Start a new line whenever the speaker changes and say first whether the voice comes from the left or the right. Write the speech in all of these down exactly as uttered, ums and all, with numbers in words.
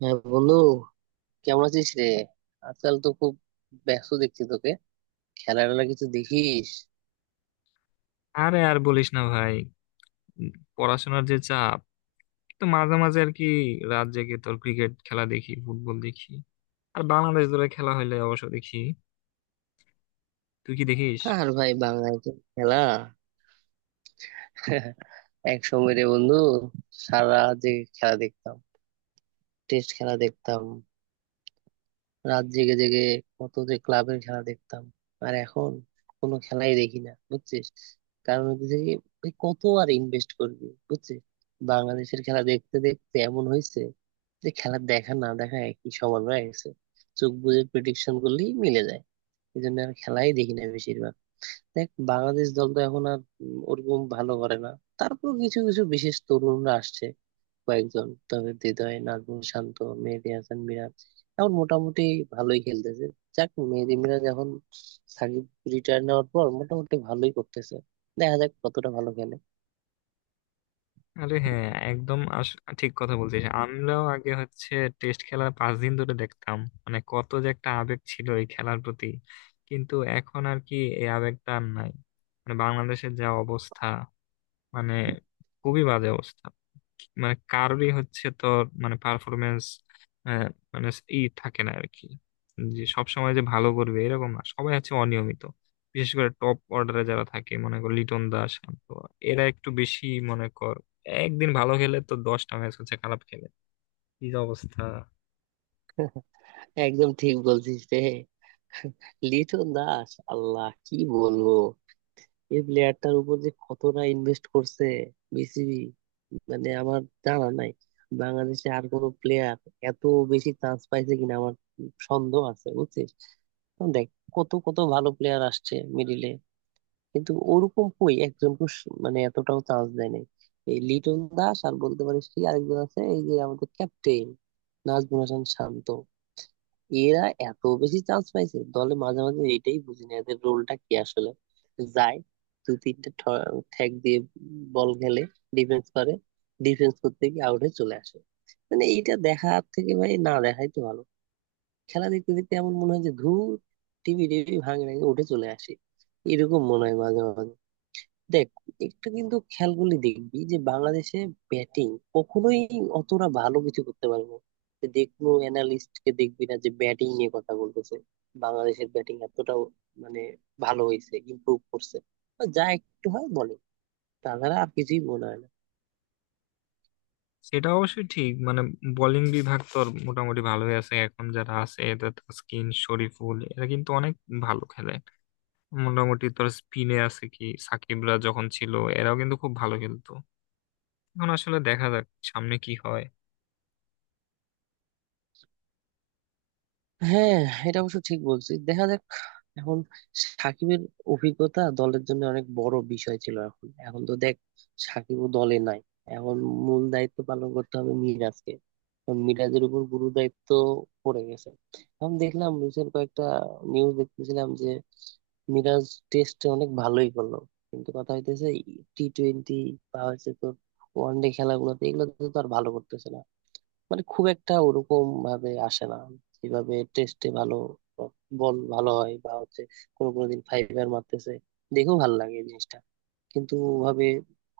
right: হ্যাঁ বন্ধু, কেমন আছিস রে? আজকাল তো খুব ব্যস্ত দেখছি তোকে। খেলা টেলা কিছু দেখিস?
left: আরে আর বলিস না ভাই, উম, পড়াশোনার যে চাপ, তো মাঝে মাঝে আর কি রাত জেগে তোর ক্রিকেট খেলা দেখি, ফুটবল দেখি। আর বাংলাদেশ দলের খেলা হইলে অবশ্য দেখি। তুই কি দেখিস?
right: আর ভাই, বাংলায় তো খেলা এক সময় রে বন্ধু, সারা রাত জেগে খেলা দেখতাম, টেস্ট খেলা দেখতাম, রাত জেগে জেগে কত যে ক্লাবের খেলা দেখতাম। আর এখন কোনো খেলাই দেখি না, বুঝছিস। কারণ হচ্ছে কি, ওই কত আর ইনভেস্ট করবি বুঝছিস। বাংলাদেশের খেলা দেখতে দেখতে এমন হয়েছে যে খেলা দেখা না দেখা একই সমান হয়ে গেছে, চোখ বুজে প্রেডিকশন করলেই মিলে যায়। এই জন্য আর খেলাই দেখি না বেশিরভাগ। দেখ, বাংলাদেশ দল তো এখন আর উম, ওরকম ভালো করে না। তারপর কিছু কিছু বিশেষ তরুণরা আসছে কয়েকজন, তবে হৃদয়, নাজমুল শান্ত, মেহেদী হাসান মিরাজ এখন মোটামুটি ভালোই খেলতেছে। যাক, মেহেদী মিরাজ এখন সাকিব রিটায়ার নেওয়ার পর মোটামুটি ভালোই করতেছে, দেখা যাক কতটা ভালো খেলে।
left: আরে হ্যাঁ, একদম আস- ঠিক কথা বলছিস। আমরাও আগে হচ্ছে টেস্ট খেলার পাঁচ দিন ধরে দেখতাম। মানে কত যে একটা আবেগ ছিল এই খেলার প্রতি, কিন্তু এখন আর কি এই আবেগটা আর নাই। মানে বাংলাদেশের যা অবস্থা, মানে খুবই বাজে অবস্থা। মানে কারোরই হচ্ছে তোর মানে পারফরমেন্স মানে ই থাকে না আর কি। যে সবসময় যে ভালো করবে এরকম না, সবাই হচ্ছে অনিয়মিত। বিশেষ করে টপ অর্ডারে যারা থাকে, মনে কর লিটন দাস, শান্ত, এরা একটু বেশি। মনে কর একদিন ভালো খেলে তো দশটা ম্যাচ হচ্ছে খারাপ খেলে। কি যে অবস্থা!
right: একদম ঠিক বলছিস রে। লিটন দাস, আল্লাহ কি বলবো, এই প্লেয়ারটার উপর যে কতটা ইনভেস্ট করছে বিসিবি, মানে আমার জানা নাই বাংলাদেশে আর কোনো প্লেয়ার এত বেশি চান্স পাইছে কিনা, আমার সন্দেহ আছে, বুঝছিস। এখন দেখ, কত কত ভালো প্লেয়ার আসছে মিডিলে, কিন্তু ওরকম কই, একজনকে স- মানে এতটাও চান্স দেয় নাই এই লিটন দাস আর বলতে পারিস কি আরেকজন আছে, এই যে আমাদের ক্যাপ্টেন নাজমুল হাসান শান্ত। এরা এত বেশি চান্স পাইছে দলে, মাঝে মাঝে এটাই বুঝি না এদের রোলটা কি আসলে। যায় দুই তিনটা ঠ্যাক দিয়ে বল খেলে, ডিফেন্স করে, ডিফেন্স করতে গিয়ে আউট হয়ে চলে আসে। মানে এইটা দেখার থেকে ভাই না দেখাই তো ভালো। খেলা দেখতে দেখতে এমন মনে হয় যে ধুর, টিভি টিভি ভাঙে নাকি উঠে চলে আসি, এরকম মনে হয় মাঝে মাঝে। দেখ, একটা কিন্তু খেয়াল করলে দেখবি যে বাংলাদেশে ব্যাটিং কখনোই অতটা ভালো কিছু করতে পারবে না। তুই যে কোনো অ্যানালিস্ট কে দেখবি না যে ব্যাটিং নিয়ে কথা বলতেছে, বাংলাদেশের ব্যাটিং এতটাও মানে ভালো হয়েছে, ইমপ্রুভ করছে বা যা একটু হয় বলে, তাছাড়া আর কিছুই মনে হয় না।
left: সেটা অবশ্যই ঠিক। মানে বোলিং বিভাগ তো মোটামুটি ভালোই আছে, এখন যারা আছে এদের তাসকিন, শরীফুল এরা কিন্তু অনেক ভালো খেলে। মোটামুটি তোর স্পিনে আছে কি, সাকিবরা যখন ছিল, এরাও কিন্তু খুব ভালো খেলতো। এখন আসলে দেখা যাক সামনে কি হয়।
right: হ্যাঁ, এটা অবশ্য ঠিক বলছিস, দেখা যাক। এখন সাকিবের অভিজ্ঞতা দলের জন্য অনেক বড় বিষয় ছিল, এখন এখন তো দেখ সাকিবও দলে নাই। এখন মূল দায়িত্ব পালন করতে হবে মিরাজকে, এখন মিরাজের উপর গুরু দায়িত্ব পড়ে গেছে। এখন দেখলাম রিসেন্ট কয়েকটা নিউজ দেখতেছিলাম যে মিরাজ টেস্টে অনেক ভালোই করলো, কিন্তু কথা হইতেছে টি টোয়েন্টি বা হচ্ছে তোর ওয়ান ডে খেলাগুলোতে, এগুলোতে তো আর ভালো করতেছে না। মানে খুব একটা ওরকম ভাবে আসে না যেভাবে টেস্টে ভালো বল ভালো হয় বা হচ্ছে কোনো কোনো দিন ফাইবার মারতেছে, দেখেও ভালো লাগে এই জিনিসটা, কিন্তু ভাবে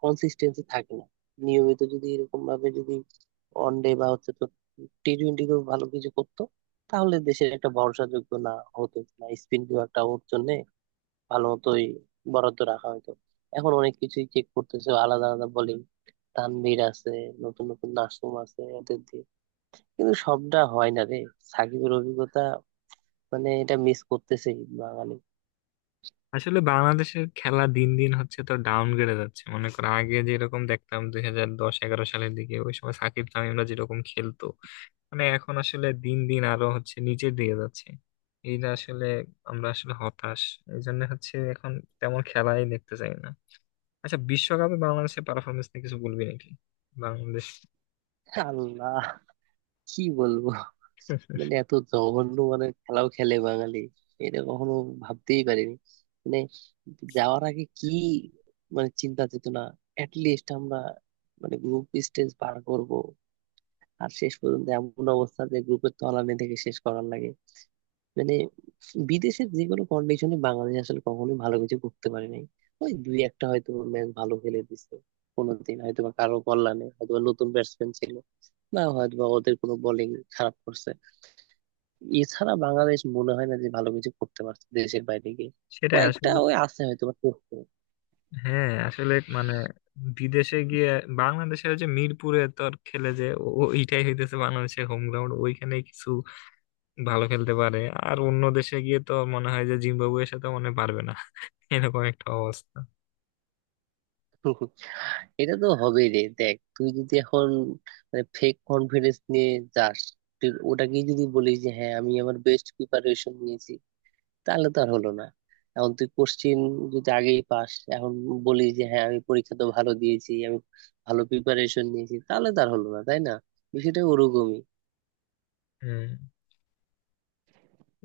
right: কনসিস্টেন্সি থাকে না। নিয়মিত যদি এরকম ভাবে যদি ওয়ান ডে বা হচ্ছে তো টি টোয়েন্টিতেও ভালো কিছু করতো, তাহলে দেশের একটা ভরসাযোগ্য না হতো না, স্পিন বিভাগটা ওর জন্য ভালো মতোই বরাদ্দ রাখা হতো। এখন অনেক কিছুই চেক করতেছে, আলাদা আলাদা বলিং, তানভীর আছে, নতুন নতুন নাসুম আছে, কিন্তু সবটা হয় না রে। সাকিবের অভিজ্ঞতা মানে এটা মিস করতেছে বাঙালি।
left: আসলে বাংলাদেশের খেলা দিন দিন হচ্ছে তো ডাউনগ্রেডে যাচ্ছে। মনে করো আগে যেরকম দেখতাম দুই হাজার দশ এগারো সালের দিকে, ওই সময় সাকিব তামিমরা যেরকম খেলতো, মানে এখন আসলে দিন দিন আরো হচ্ছে নিচের দিকে যাচ্ছে। এইটা আসলে আমরা আসলে হতাশ। এই জন্য হচ্ছে এখন তেমন খেলাই দেখতে চাই না। আচ্ছা, বিশ্বকাপে বাংলাদেশের পারফরমেন্স নিয়ে কিছু বলবি নাকি? বাংলাদেশ
right: আল্লাহ কি বলবো, মানে এত জঘন্য মানে খেলাও খেলে বাঙালি, এটা কখনো ভাবতেই পারিনি। মানে যাওয়ার আগে কি, মানে চিন্তা চেতনা লিস্ট আমরা মানে গ্রুপ স্টেজ পার করব, আর শেষ পর্যন্ত এমন অবস্থা যে গ্রুপের তলানি থেকে শেষ করার লাগে। মানে বিদেশের যে কোনো কন্ডিশনে বাংলাদেশ আসলে কখনোই ভালো কিছু করতে পারে নাই। ওই দুই একটা হয়তো ম্যাচ ভালো খেলে দিছে কোনোদিন, হয়তো বা কারো কল্যাণে, হয়তো বা নতুন ব্যাটসম্যান ছিল, না হয়তো বা ওদের কোনো বোলিং খারাপ করছে। এছাড়া বাংলাদেশ মনে হয় না যে ভালো কিছু করতে পারছে দেশের বাইরে গিয়ে।
left: সেটাই
right: কয়েকটা
left: আসলে।
right: ওই আছে হয়তো বা করছে।
left: হ্যাঁ আসলে মানে বিদেশে গিয়ে বাংলাদেশের যে মিরপুরে তো আর খেলে, যে ও- ও- ওইটাই হইতেছে বাংলাদেশের হোম গ্রাউন্ড, ওইখানে কিছু ভালো খেলতে পারে। আর অন্য দেশে গিয়ে তো মনে হয় যে জিম্বাবুয়ের সাথে মনে হয় পারবে না এরকম একটা অবস্থা।
right: এটা তো হবেই রে। দেখ, তুই যদি এখন মানে ফেক কনফিডেন্স নিয়ে যাস, তুই ওটাকেই যদি বলিস যে হ্যাঁ আমি আমার বেস্ট প্রিপারেশন নিয়েছি, তাহলে তো আর হলো না। এখন তুই কোশ্চিন যদি আগেই পাস, এখন বলি যে হ্যাঁ আমি পরীক্ষা তো ভালো দিয়েছি, আমি ভালো প্রিপারেশন নিয়েছি, তাহলে তার হলো না তাই না, বিষয়টা ওরকমই।
left: হম।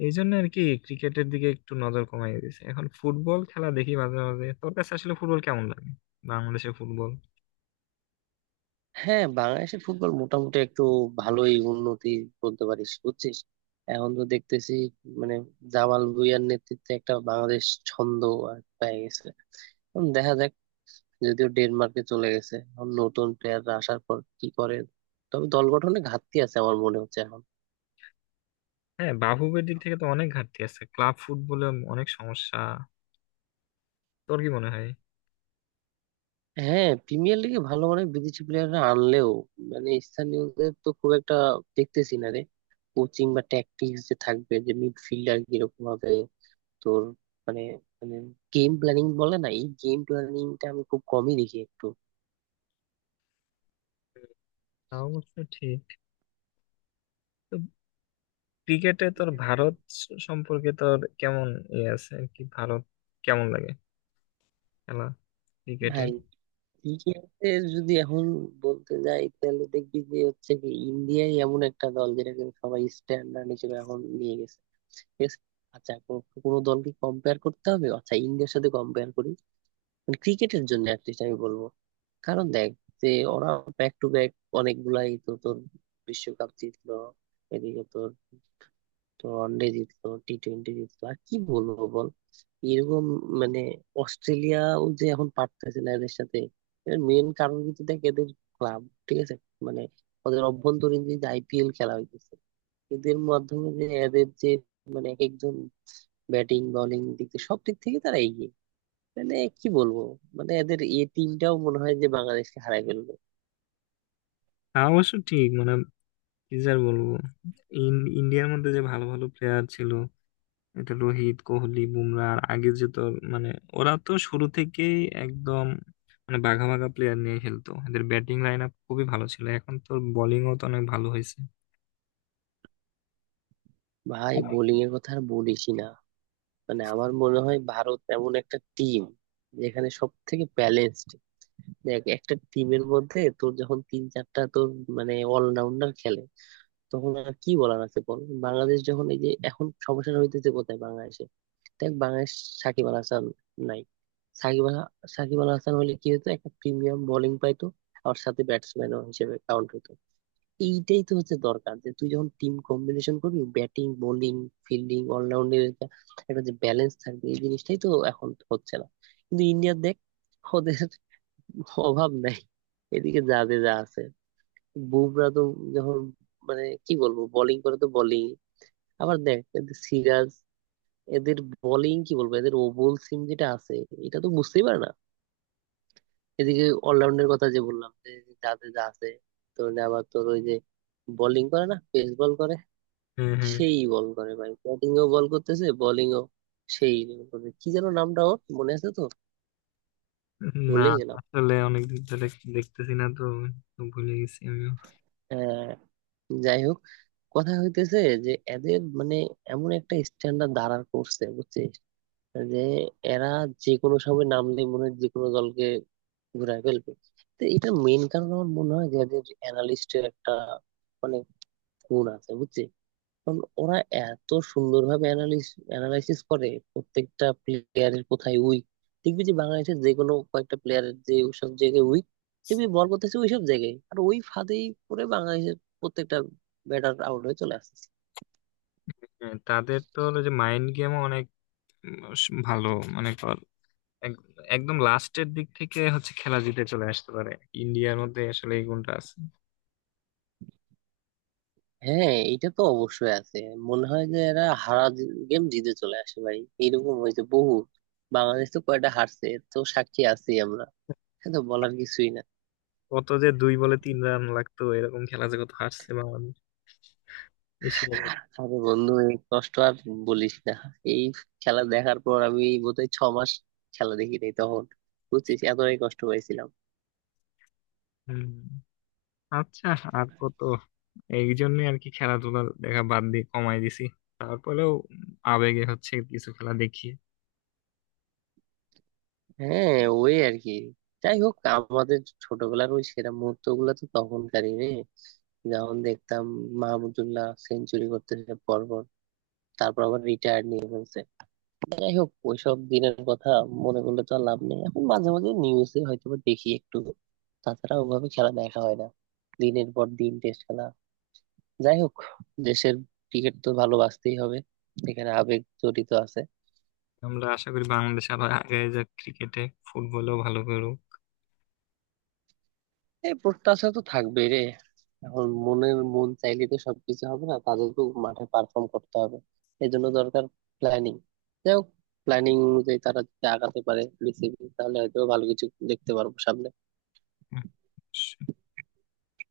left: এই জন্য আর কি ক্রিকেটের দিকে একটু নজর কমাই দিয়েছে, এখন ফুটবল খেলা দেখি মাঝে মাঝে। তোর কাছে আসলে ফুটবল কেমন লাগে? বাংলাদেশের ফুটবল।
right: হ্যাঁ, বাংলাদেশের ফুটবল মোটামুটি একটু ভালোই উন্নতি বলতে পারিস, বুঝছিস। এখন তো দেখতেছি মানে জামাল ভুঁইয়ার নেতৃত্বে একটা বাংলাদেশ ছন্দ আর পেয়ে গেছে। এখন দেখা যাক, যদিও ডেনমার্কে চলে গেছে, এখন নতুন প্লেয়াররা আসার পর কি করে, তবে দল গঠনে ঘাটতি আছে আমার মনে হচ্ছে এখন।
left: হ্যাঁ, বাফুফের দিক থেকে তো অনেক ঘাটতি আছে, ক্লাব ফুটবলে অনেক সমস্যা। তোর কি মনে হয়?
right: হ্যাঁ, প্রিমিয়ার লিগে ভালো অনেক বিদেশি প্লেয়াররা আনলেও মানে স্থানীয়দের তো খুব একটা দেখতেছি না রে। কোচিং বা ট্যাকটিক্স যে থাকবে, যে মিডফিল্ডার কিরকম হবে তোর, মানে মানে গেম প্ল্যানিং বলে না, এই গেম প্ল্যানিংটা আমি খুব কমই দেখি একটু।
left: তাও অবশ্য ঠিক। তো ক্রিকেটে তোর ভারত স- সম্পর্কে তোর কেমন ইয়ে আছে আর কি? ভারত কেমন লাগে খেলা ক্রিকেটে?
right: ভাই, ক্রিকেটে যদি এখন বলতে যাই তাহলে দেখবি যে হচ্ছে কি, ইন্ডিয়াই এমন একটা দল যেটাকে সবাই স্ট্যান্ডার্ড হিসেবে এখন নিয়ে গেছে, ঠিক আছে? আচ্ছা, কোনো কোনো দলকে কম্পেয়ার করতে হবে, আচ্ছা ইন্ডিয়ার সাথে কম্পেয়ার করি ক্রিকেটের জন্য অ্যাটলিস্ট, আমি বলবো। কারণ দেখ, যে ওরা ব্যাক টু ব্যাক অনেকগুলাই তো তোর বিশ্বকাপ জিতলো, এদিকে তোর তো ওয়ানডে জিতলো, টি টোয়েন্টি জিতলো, আর কি বলবো বল, এরকম মানে অস্ট্রেলিয়াও যে এখন পারতেছে না এদের সাথে। এর মেন কারণ কিন্তু দেখ, এদের ক্লাব, ঠিক আছে, মানে ওদের অভ্যন্তরীণ যে আইপিএল খেলা হইতেছে, এদের মাধ্যমে যে এদের যে মানে এক একজন ব্যাটিং বোলিং দিক থেকে, সব দিক থেকে তারা এগিয়ে। মানে কি বলবো, মানে এদের এ টিমটাও মনে হয় যে বাংলাদেশকে হারাই ফেলবে।
left: হ্যাঁ, অবশ্য ঠিক। মানে কি যে আর বলবো, ইন- ইন্ডিয়ার মধ্যে যে ভালো ভালো প্লেয়ার ছিল, এটা রোহিত, কোহলি, বুমরা। আর আগে যে তোর মানে ওরা তো শুরু থেকেই একদম মানে বাঘা বাঘা প্লেয়ার নিয়ে খেলতো, এদের ব্যাটিং লাইন আপ খুবই ভালো ছিল। এখন তোর বোলিংও তো অনেক ভালো হয়েছে।
right: ভাই বোলিং এর কথা আর বলিসই না, মানে আমার মনে হয় ভারত এমন একটা টিম যেখানে সব থেকে ব্যালেন্সড। দেখ একটা টিমের মধ্যে তোর যখন তিন চারটা তোর মানে অলরাউন্ডার খেলে, তখন আর কি বলার আছে বল। বাংলাদেশ যখন, এই যে এখন সমস্যাটা হইতেছে কোথায় বাংলাদেশে, দেখ বাংলাদেশ সাকিব আল হাসান নাই। সাকিব আল সাকিব আল হাসান হলে কি হতো, একটা প্রিমিয়াম বোলিং পাইতো, আর সাথে ব্যাটসম্যানও হিসেবে কাউন্ট হতো। এইটাই তো হচ্ছে দরকার যে তুই যখন টিম কম্বিনেশন করবি, ব্যাটিং বোলিং ফিল্ডিং অলরাউন্ডের একটা যে ব্যালেন্স থাকবে, এই জিনিসটাই তো এখন হচ্ছে না। কিন্তু ইন্ডিয়া দেখ, ওদের অভাব নাই, এদিকে যাদের যা আছে। বুমরা তো যখন মানে কি বলবো, বোলিং করে তো বোলিং। আবার দেখ এদের সিরাজ, এদের বোলিং কি বলবো, এদের ওভাল সিম যেটা আছে, এটা তো বুঝতেই পারে না। এদিকে অলরাউন্ডের কথা যে বললাম যে যাদের যা আছে, তো আবার তোর ওই যে বোলিং করে না পেস বল করে,
left: হ্যাঁ, হ্যাঁ।
right: সেই বল করে ভাই, ব্যাটিং ও বল করতেছে বোলিং ও, সেই বল করে, কি যেন নামটা, ওর মনে আছে তো,
left: না,
right: ভুলে গেলাম।
left: আসলে অনেকদিন ধরে দেখতেছি না তো, তো ভুলে গেছি আমি।
right: আহ, যাই হোক, কথা হইতেছে যে এদের মানে এমন একটা স্ট্যান্ডার্ড দাঁড়ার করছে বুঝছিস, যে এরা যে কোনো সময় নামলে মনে হয় যে কোনো দলকে ঘুরায় ফেলবে। তো এটা মেইন কারণ, আমার মনে হয় যে এদের অ্যানালিস্টের একটা অনেক গুণ আছে, বুঝছিস। কারণ ওরা এত সুন্দরভাবে অ্যানালিস অ্যানালাইসিস করে প্রত্যেকটা প্লেয়ারের কোথায় উইক, দেখবি যে বাংলাদেশের যে কোনো কয়েকটা প্লেয়ারের যে সব জায়গায় উইক, দেখবি বল করতেছে ওই সব জায়গায়, আর ওই ফাঁদেই পড়ে বাংলাদেশের প্রত্যেকটা ব্যাটার আউট হয়ে চলে আসছে।
left: হ্যাঁ, তাদের তো হলো যে মাইন্ড গেমও অনেক উম, স- ভালো। মনে কর এক- একদম লাস্টের দিক থেকে হচ্ছে খেলা জিতে চলে আসতে পারে। ইন্ডিয়ার মধ্যে আসলে এই গুণটা আছে।
right: হ্যাঁ, এটা তো অবশ্যই আছে, মনে হয় যে এরা হারা গেম জিতে চলে আসে ভাই, এরকম হয়েছে বহু। বাংলাদেশ তো কয়টা হারছে এর তো সাক্ষী আছি আমরা, এটা তো বলার কিছুই না।
left: কত যে দুই বলে তিন রান লাগতো, এরকম খেলা যে কত হারছে বাংলাদেশ এশিয়া কাপে।
right: আরে বন্ধু, এই কষ্ট আর বলিস না। এই খেলা দেখার পর আমি বোধহয় ছ মাস খেলা দেখি নাই তখন, বুঝছিস, এতটাই কষ্ট পাইছিলাম।
left: হুম। আচ্ছা, আর কত! এই জন্য আর কি খেলাধুলা দেখা বাদ দিয়ে কমাই দিছি। তারপরেও আবেগে হচ্ছে কিছু খেলা দেখি।
right: হ্যাঁ, ওই আর কি। যাই হোক, আমাদের ছোটবেলার ওই সেরা মুহূর্ত গুলো তো তখনকারই রে, যখন দেখতাম মাহমুদুল্লাহ সেঞ্চুরি করতেছে পর পর, তারপর আবার রিটায়ার্ড নিয়ে ফেলছে। যাই হোক, ওইসব দিনের কথা মনে করলে তো আর লাভ নেই। এখন মাঝে মাঝে নিউজে হয়তো বা দেখি একটু, তাছাড়া ওভাবে খেলা দেখা হয় না, দিনের পর দিন টেস্ট খেলা। যাই হোক, দেশের ক্রিকেট তো ভালোবাসতেই হবে, এখানে আবেগ জড়িত আছে।
left: আমরা আশা করি বাংলাদেশ আরো আগে যাক ক্রিকেটে, ফুটবলেও ভালো করুক।
right: এই প্রত্যাশা তো থাকবেই রে। এখন মনের মন চাইলে তো সবকিছু হবে না, তাদেরকেও মাঠে পারফর্ম করতে হবে, এই জন্য দরকার প্ল্যানিং। যাই হোক, প্ল্যানিং অনুযায়ী তারা যদি আগাতে পারে বিসিবি, তাহলে হয়তো ভালো কিছু দেখতে পারবো সামনে।